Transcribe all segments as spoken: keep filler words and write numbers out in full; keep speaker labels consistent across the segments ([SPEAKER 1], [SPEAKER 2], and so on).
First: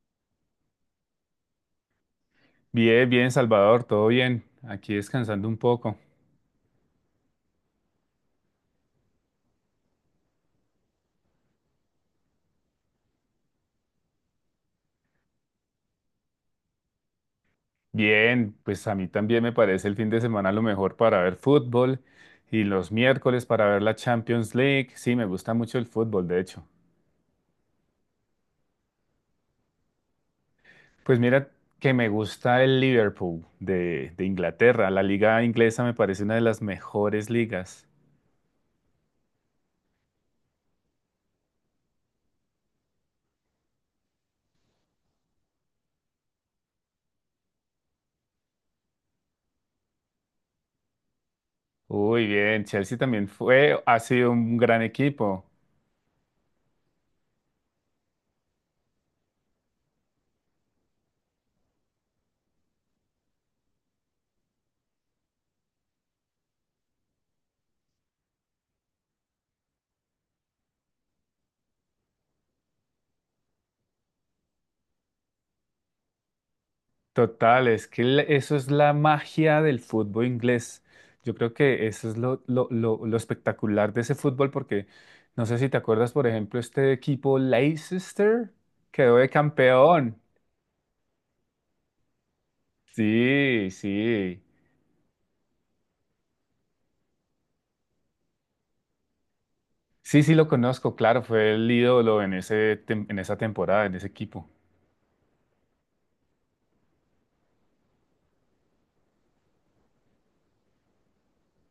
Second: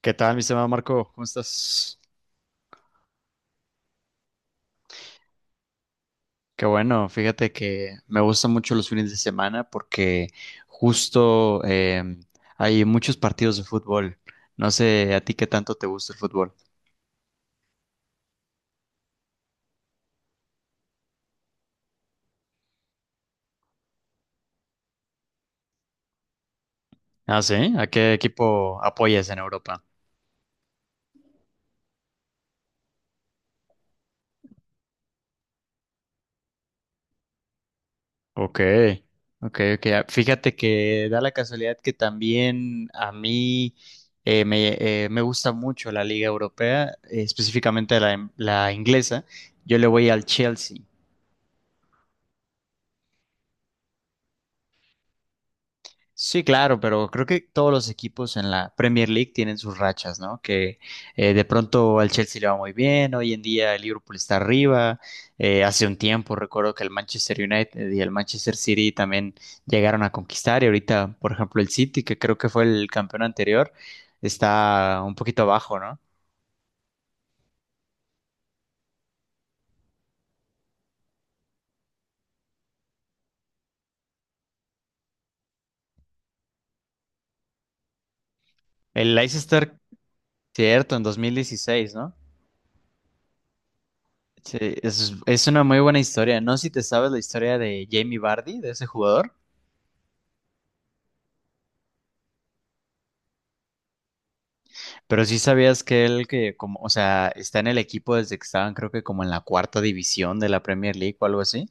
[SPEAKER 1] ¿Qué tal, mi estimado Marco? ¿Cómo estás?
[SPEAKER 2] Bien, bien, Salvador, todo bien. Aquí descansando un poco.
[SPEAKER 1] Qué bueno, fíjate que me gustan mucho los fines de semana porque justo em, hay muchos partidos de fútbol. No sé a ti qué tanto te gusta el fútbol.
[SPEAKER 2] Bien, pues a mí también me parece el fin de semana lo mejor para ver fútbol y los miércoles para ver la Champions League. Sí, me gusta mucho el fútbol, de hecho.
[SPEAKER 1] Ah, sí, ¿a qué equipo apoyas en Europa?
[SPEAKER 2] Pues mira que me gusta el Liverpool de, de Inglaterra. La liga inglesa me parece una de las mejores ligas.
[SPEAKER 1] Ok, ok, ok. Ah, Fíjate que da la casualidad que también a mí eh, me, eh, me gusta mucho la Liga Europea, eh, específicamente la, la inglesa. Yo le voy al Chelsea.
[SPEAKER 2] Uy, bien, Chelsea también fue, ha sido un gran equipo.
[SPEAKER 1] Sí, claro, pero creo que todos los equipos en la Premier League tienen sus rachas, ¿no? Que eh, de pronto al Chelsea le va muy bien, hoy en día el Liverpool está arriba, eh, hace un tiempo recuerdo que el Manchester United y el Manchester City también llegaron a conquistar y ahorita, por ejemplo, el City, que creo que fue el campeón anterior, está un poquito abajo, ¿no?
[SPEAKER 2] Total, es que la- eso es la magia del fútbol inglés. Yo creo que eso es lo, lo, lo, lo espectacular de ese fútbol, porque no sé si te acuerdas, por ejemplo, este equipo Leicester
[SPEAKER 1] El
[SPEAKER 2] quedó de
[SPEAKER 1] Leicester,
[SPEAKER 2] campeón.
[SPEAKER 1] cierto, en dos mil dieciséis, ¿no?
[SPEAKER 2] Sí, sí.
[SPEAKER 1] Sí, es, es una muy buena historia. No sé si te sabes la historia de Jamie Vardy, de ese jugador.
[SPEAKER 2] Sí, sí lo conozco, claro, fue el ídolo en ese, tem- en esa temporada, en ese equipo.
[SPEAKER 1] Pero sí sabías que él que como, o sea, está en el equipo desde que estaban, creo que como en la cuarta división de la Premier League o algo así.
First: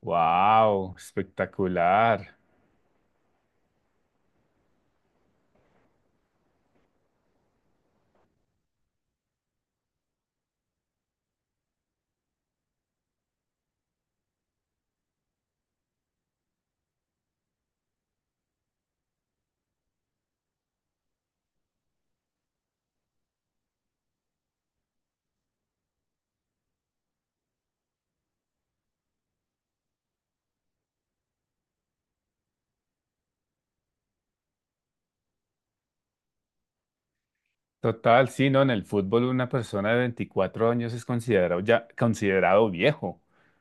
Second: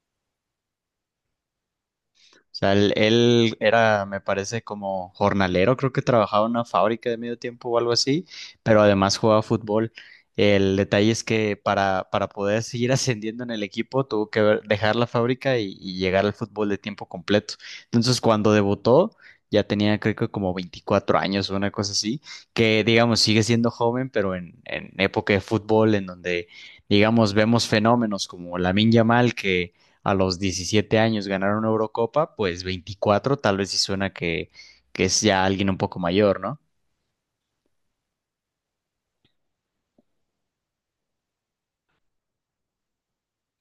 [SPEAKER 2] ¡Wow! Espectacular.
[SPEAKER 1] O sea, él, él era, me parece, como jornalero, creo que trabajaba en una fábrica de medio tiempo o algo así, pero además jugaba fútbol. El detalle es que para, para poder seguir ascendiendo en el equipo tuvo que ver- dejar la fábrica y, y llegar al fútbol de tiempo completo. Entonces, cuando debutó, ya tenía creo que como veinticuatro años o una cosa así, que digamos sigue siendo joven, pero en, en época de fútbol, en donde digamos vemos fenómenos como Lamine Yamal, que a los diecisiete años ganar una Eurocopa, pues veinticuatro tal vez sí suena que, que es ya alguien un poco mayor, ¿no?
[SPEAKER 2] Total, sí, ¿no? En el fútbol una persona de veinticuatro años es considerado ya considerado viejo.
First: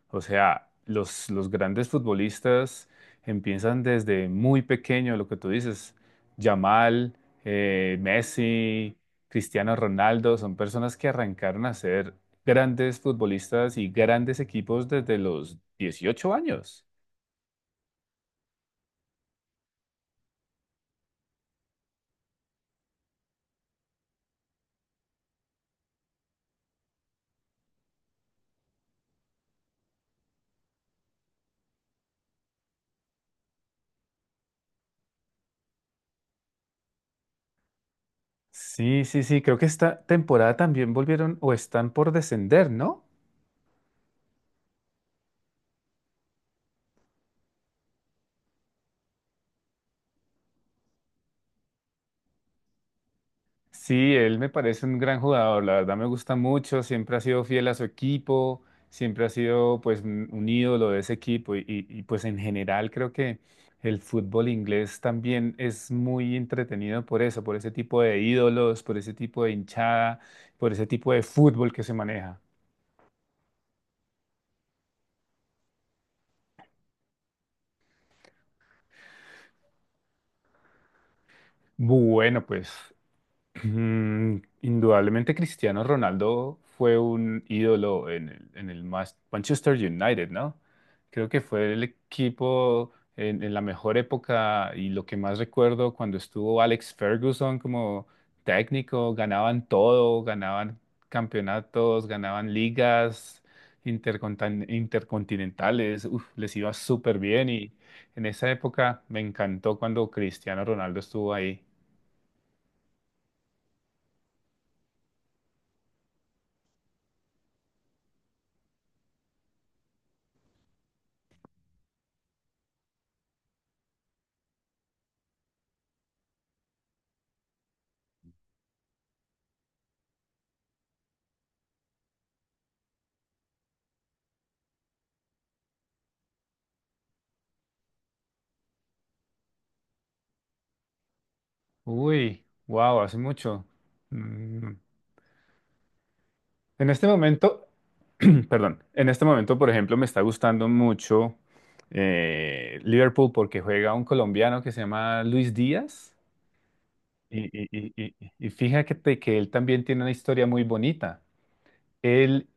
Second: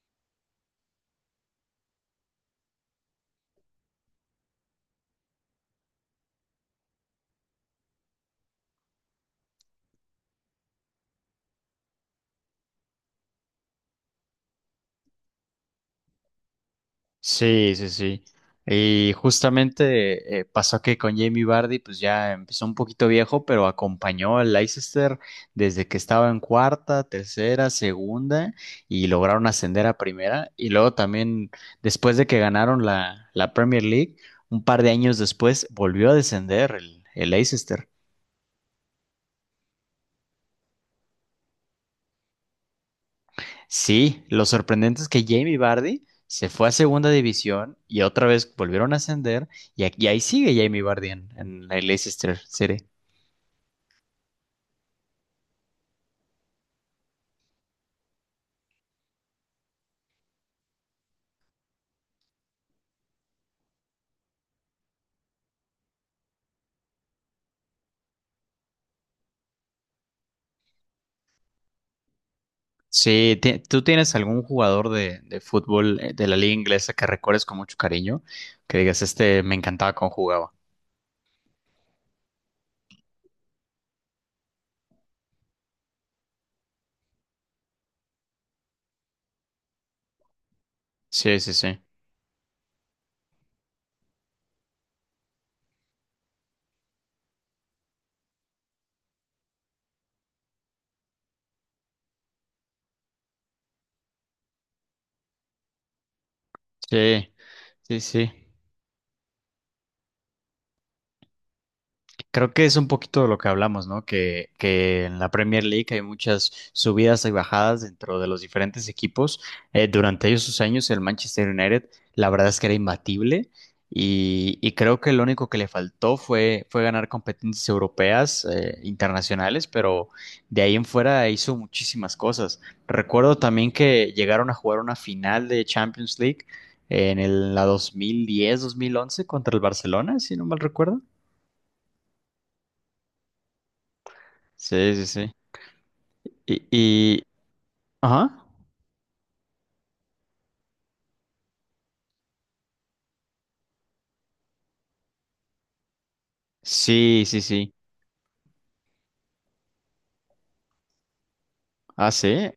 [SPEAKER 2] O sea, los, los grandes futbolistas empiezan desde muy pequeño, lo que tú dices, Yamal, eh, Messi, Cristiano Ronaldo, son personas que arrancaron a ser grandes futbolistas y grandes equipos desde los dieciocho años.
[SPEAKER 1] Sí, sí, sí. Y justamente eh, pasó que con Jamie Vardy, pues ya empezó un poquito viejo, pero acompañó al Leicester desde que estaba en cuarta, tercera, segunda y lograron ascender a primera. Y luego también, después de que ganaron la, la Premier League, un par de años después volvió a descender el, el Leicester.
[SPEAKER 2] Sí, sí, sí, creo que esta temporada también volvieron o están por descender, ¿no?
[SPEAKER 1] Sí, lo sorprendente es que Jamie Vardy se fue a segunda división y otra vez volvieron a ascender y, aquí, y ahí sigue Jamie Vardy en, en el Leicester City.
[SPEAKER 2] Sí, él me parece un gran jugador, la verdad me gusta mucho, siempre ha sido fiel a su equipo, siempre ha sido pues un un ídolo de ese equipo y, y- y, pues en general creo que el fútbol inglés también es muy entretenido por eso, por ese tipo de ídolos, por ese tipo de hinchada, por ese tipo de fútbol que se maneja.
[SPEAKER 1] Sí, ti- ¿tú tienes algún jugador de, de fútbol eh, de la liga inglesa que recuerdes con mucho cariño? Que digas, este me encantaba cómo jugaba.
[SPEAKER 2] Bueno, pues. Mm, indudablemente Cristiano Ronaldo fue un ídolo en el, en el Mas- Manchester United, ¿no? Creo
[SPEAKER 1] Sí,
[SPEAKER 2] que
[SPEAKER 1] sí,
[SPEAKER 2] fue
[SPEAKER 1] sí.
[SPEAKER 2] el equipo en, en la mejor época y lo que más recuerdo cuando estuvo Alex Ferguson como técnico, ganaban todo, ganaban campeonatos, ganaban ligas intercontan- intercontinentales, uf, les iba súper
[SPEAKER 1] Sí,
[SPEAKER 2] bien y
[SPEAKER 1] sí,
[SPEAKER 2] en
[SPEAKER 1] sí.
[SPEAKER 2] esa época me encantó cuando Cristiano Ronaldo estuvo ahí.
[SPEAKER 1] Creo que es un poquito de lo que hablamos, ¿no? Que, que en la Premier League hay muchas subidas y bajadas dentro de los diferentes equipos. Eh, durante esos años, el Manchester United, la verdad es que era imbatible y, y creo que lo único que le faltó fue, fue ganar competencias europeas, eh, internacionales, pero de ahí en fuera hizo muchísimas cosas. Recuerdo también que llegaron a jugar una final de Champions League en el, la dos mil diez-dos mil once contra el Barcelona, si no mal recuerdo.
[SPEAKER 2] Uy, wow, hace mucho. Mm.
[SPEAKER 1] Sí, sí, sí. Y,
[SPEAKER 2] En este
[SPEAKER 1] y-
[SPEAKER 2] momento,
[SPEAKER 1] ajá.
[SPEAKER 2] perdón, en este momento, por ejemplo, me está gustando mucho eh, Liverpool porque juega un colombiano que se llama Luis Díaz
[SPEAKER 1] Sí, sí,
[SPEAKER 2] y,
[SPEAKER 1] sí.
[SPEAKER 2] y, y, y- y fíjate que él también tiene una historia muy bonita.
[SPEAKER 1] Ah,
[SPEAKER 2] Él
[SPEAKER 1] sí.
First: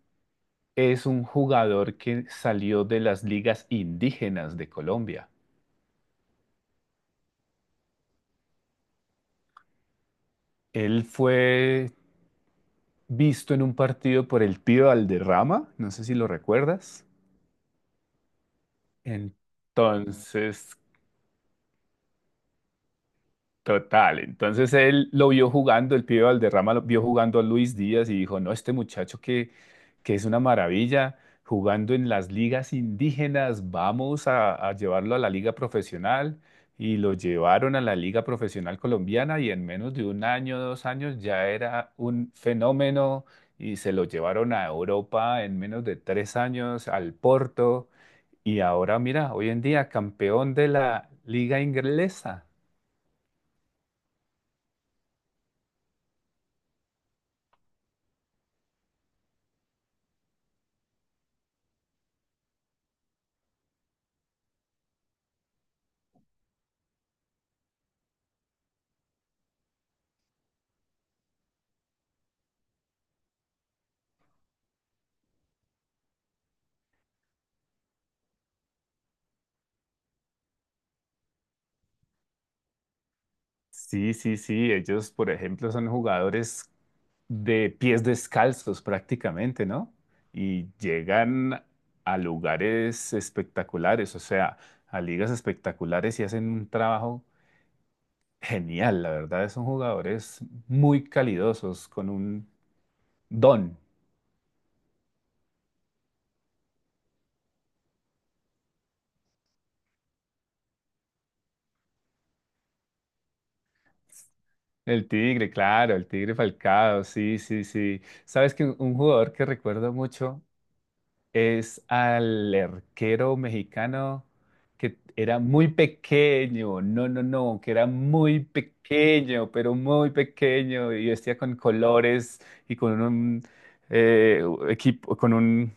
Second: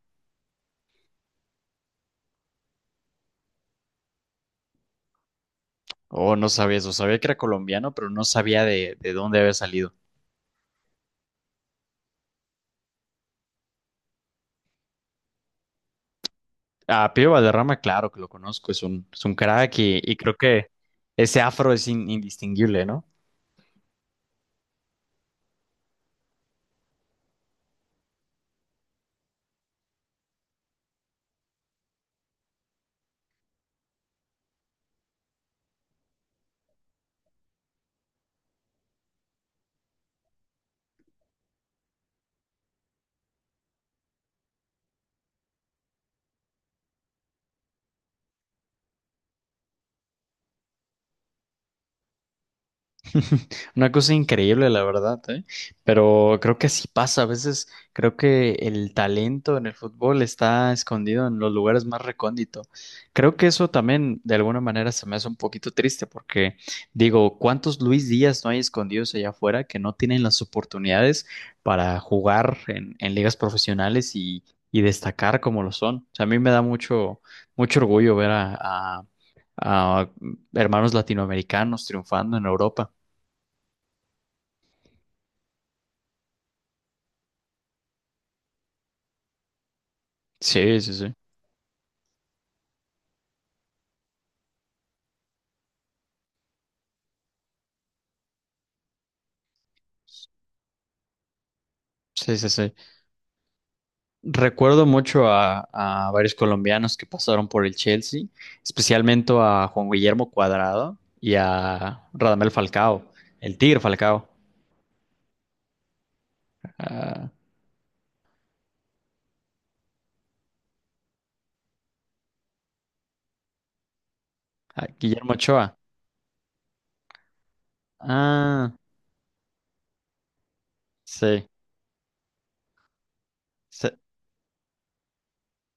[SPEAKER 2] es un jugador que salió de las ligas indígenas de Colombia.
[SPEAKER 1] Oh, no sabía eso. Sabía que era colombiano, pero no sabía de, de dónde había salido.
[SPEAKER 2] Él fue visto en un partido por el tío Valderrama, no sé si lo recuerdas.
[SPEAKER 1] A Pío Valderrama, claro que lo conozco. Es un, es un crack y, y creo que
[SPEAKER 2] entonces,
[SPEAKER 1] ese afro es in- indistinguible, ¿no?
[SPEAKER 2] Total, entonces él lo vio jugando, el pibe Valderrama lo vio jugando a Luis Díaz y dijo, no, este muchacho que, que es una maravilla, jugando en las ligas indígenas, vamos a, a llevarlo a la liga profesional y lo llevaron a la liga profesional colombiana y en menos de un año, dos años ya era un fenómeno y se lo llevaron a Europa en menos de tres años al Porto y ahora mira, hoy en día campeón de la liga inglesa.
[SPEAKER 1] Una cosa increíble, la verdad, ¿eh? Pero creo que sí pasa. A veces creo que el talento en el fútbol está escondido en los lugares más recónditos. Creo que eso también de alguna manera se me hace un poquito triste porque digo, ¿cuántos Luis Díaz no hay escondidos allá afuera que no tienen las oportunidades para jugar en, en ligas profesionales y, y destacar como lo son? O sea, a mí me da mucho, mucho orgullo ver a a- a hermanos latinoamericanos triunfando en Europa.
[SPEAKER 2] Sí, sí, sí. Ellos, por ejemplo, son jugadores de pies descalzos prácticamente, ¿no? Y
[SPEAKER 1] Sí, sí, sí.
[SPEAKER 2] llegan a lugares espectaculares, o sea, a ligas espectaculares y hacen un trabajo genial. La verdad, son jugadores muy calidosos, con
[SPEAKER 1] Sí, sí,
[SPEAKER 2] un
[SPEAKER 1] sí.
[SPEAKER 2] don.
[SPEAKER 1] Recuerdo mucho a, a varios colombianos que pasaron por el Chelsea, especialmente a Juan Guillermo Cuadrado y a Radamel Falcao, el Tigre Falcao,
[SPEAKER 2] El Tigre, claro, el Tigre Falcao,
[SPEAKER 1] a,
[SPEAKER 2] sí, sí, sí. ¿Sabes que un jugador que recuerdo mucho es al arquero mexicano
[SPEAKER 1] a
[SPEAKER 2] que
[SPEAKER 1] Guillermo
[SPEAKER 2] era muy
[SPEAKER 1] Ochoa.
[SPEAKER 2] pequeño, no, no, no, que era muy
[SPEAKER 1] Ah,
[SPEAKER 2] pequeño, pero muy pequeño y vestía
[SPEAKER 1] sí.
[SPEAKER 2] con colores y con un
[SPEAKER 1] Se,
[SPEAKER 2] eh, equipo, con un,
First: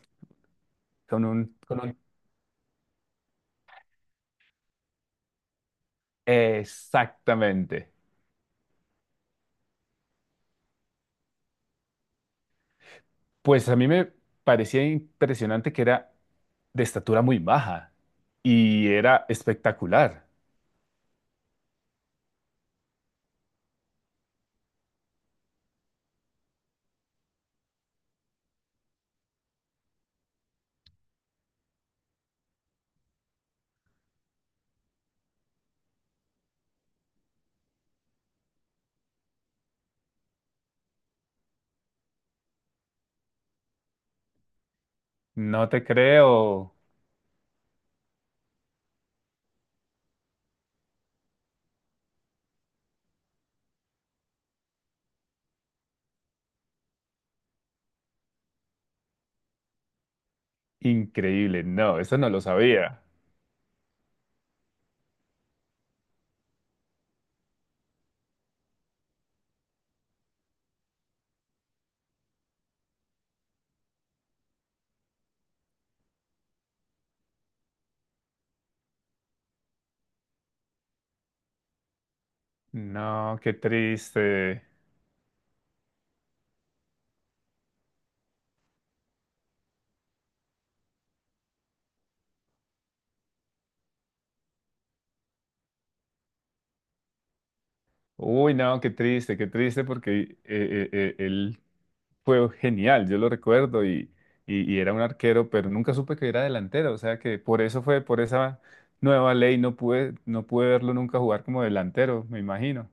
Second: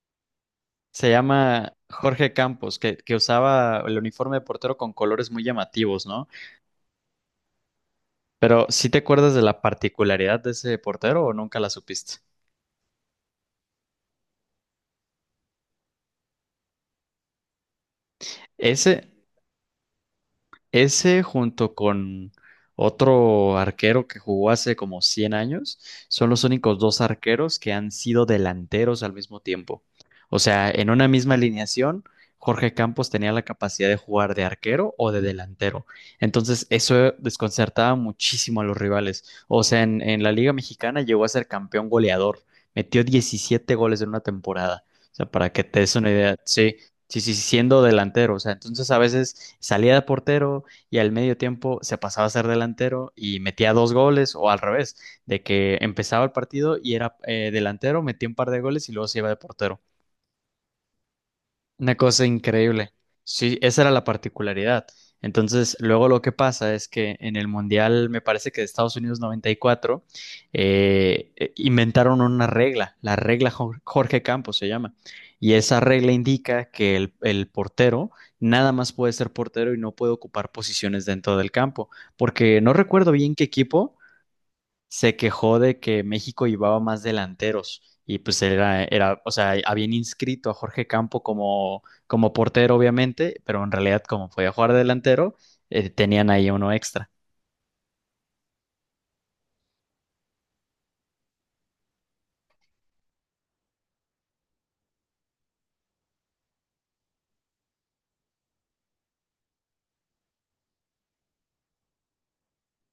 [SPEAKER 1] se
[SPEAKER 2] con un,
[SPEAKER 1] llama
[SPEAKER 2] con un,
[SPEAKER 1] Jorge Campos, que, que usaba el uniforme de portero con colores muy llamativos, ¿no?
[SPEAKER 2] exactamente.
[SPEAKER 1] Pero, ¿sí te acuerdas de la particularidad de ese portero o nunca la supiste?
[SPEAKER 2] Pues a mí me parecía impresionante que era de estatura muy baja y
[SPEAKER 1] Ese,
[SPEAKER 2] era espectacular.
[SPEAKER 1] Ese junto con otro arquero que jugó hace como cien años, son los únicos dos arqueros que han sido delanteros al mismo tiempo. O sea, en una misma alineación, Jorge Campos tenía la capacidad de jugar de arquero o de delantero. Entonces, eso desconcertaba muchísimo a los rivales. O sea, en, en la Liga Mexicana llegó a ser campeón goleador. Metió diecisiete goles en una temporada. O sea, para
[SPEAKER 2] No
[SPEAKER 1] que te
[SPEAKER 2] te
[SPEAKER 1] des una idea.
[SPEAKER 2] creo,
[SPEAKER 1] Sí, sí, sí, siendo delantero. O sea, entonces a veces salía de portero, y al medio tiempo se pasaba a ser delantero y metía dos goles o al revés, de que empezaba el partido y era eh, delantero, metía un par de goles y luego se iba de portero.
[SPEAKER 2] increíble,
[SPEAKER 1] Una
[SPEAKER 2] no, eso
[SPEAKER 1] cosa
[SPEAKER 2] no lo
[SPEAKER 1] increíble.
[SPEAKER 2] sabía.
[SPEAKER 1] Sí, esa era la particularidad. Entonces, luego lo que pasa es que en el Mundial, me parece que de Estados Unidos noventa y cuatro, eh, eh, inventaron una regla, la regla Jor- Jorge Campos se llama. Y esa regla indica que el, el portero nada más puede ser portero y no puede ocupar posiciones dentro del campo. Porque no recuerdo bien
[SPEAKER 2] No,
[SPEAKER 1] qué
[SPEAKER 2] qué
[SPEAKER 1] equipo,
[SPEAKER 2] triste.
[SPEAKER 1] se quejó de que México llevaba más delanteros y pues era, era, o sea, habían inscrito a Jorge Campo como, como portero, obviamente, pero en realidad como podía jugar de delantero, eh, tenían ahí uno extra.
[SPEAKER 2] Uy, no, qué triste, qué triste porque eh, eh, eh, él fue genial, yo lo recuerdo y, y, y era un arquero, pero nunca supe que era delantero, o sea que por eso fue, por esa nueva ley no pude, no pude verlo nunca jugar como delantero, me imagino.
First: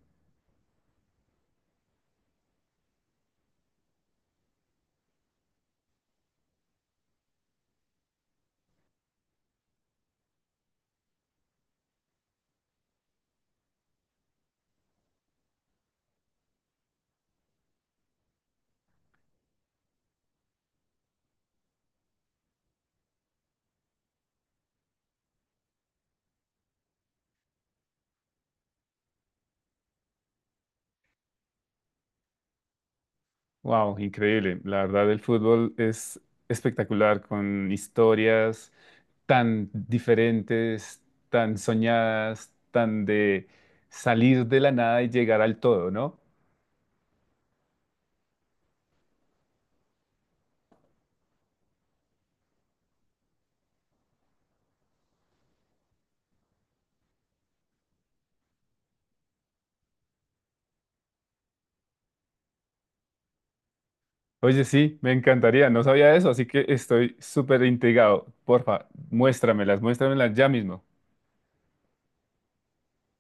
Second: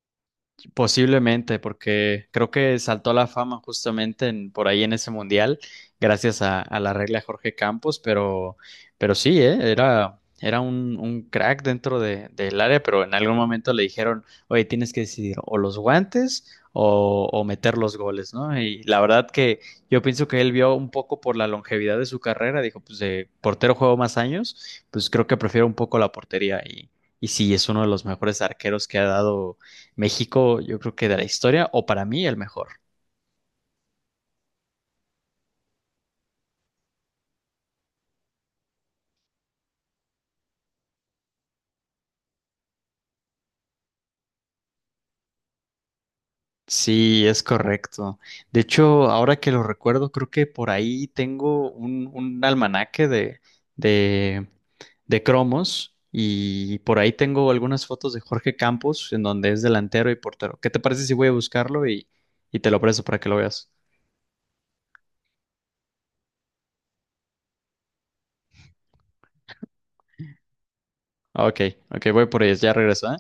[SPEAKER 1] Posiblemente, porque creo que saltó a la fama justamente en- por ahí en ese mundial, gracias a, a la regla de Jorge Campos, pero, pero sí, ¿eh? Era, era un, un crack dentro de, del área, pero en algún momento le dijeron, oye, tienes que decidir o los guantes o, o meter los goles, ¿no? Y la verdad que yo pienso que él vio un poco por la longevidad de su carrera, dijo, pues de portero juego más años, pues creo que prefiero un poco la portería y, y sí, es uno de los mejores arqueros que ha dado México, yo creo que de la historia, o para mí el mejor.
[SPEAKER 2] Wow, increíble. La verdad, el fútbol es espectacular con historias tan diferentes, tan soñadas, tan de salir de la nada y llegar al todo, ¿no?
[SPEAKER 1] Sí, es correcto. De hecho, ahora que lo recuerdo, creo que por ahí tengo un, un almanaque de, de, de cromos y por ahí tengo algunas fotos de Jorge Campos en donde es delantero y portero. ¿Qué te parece si voy a buscarlo y, y te lo presto para que lo veas?
[SPEAKER 2] Oye, sí, me encantaría, no sabía eso, así que estoy súper intrigado. Porfa, muéstramelas, muéstramelas ya mismo.
[SPEAKER 1] Ok, ok, voy por ellas, ya regreso, ¿eh?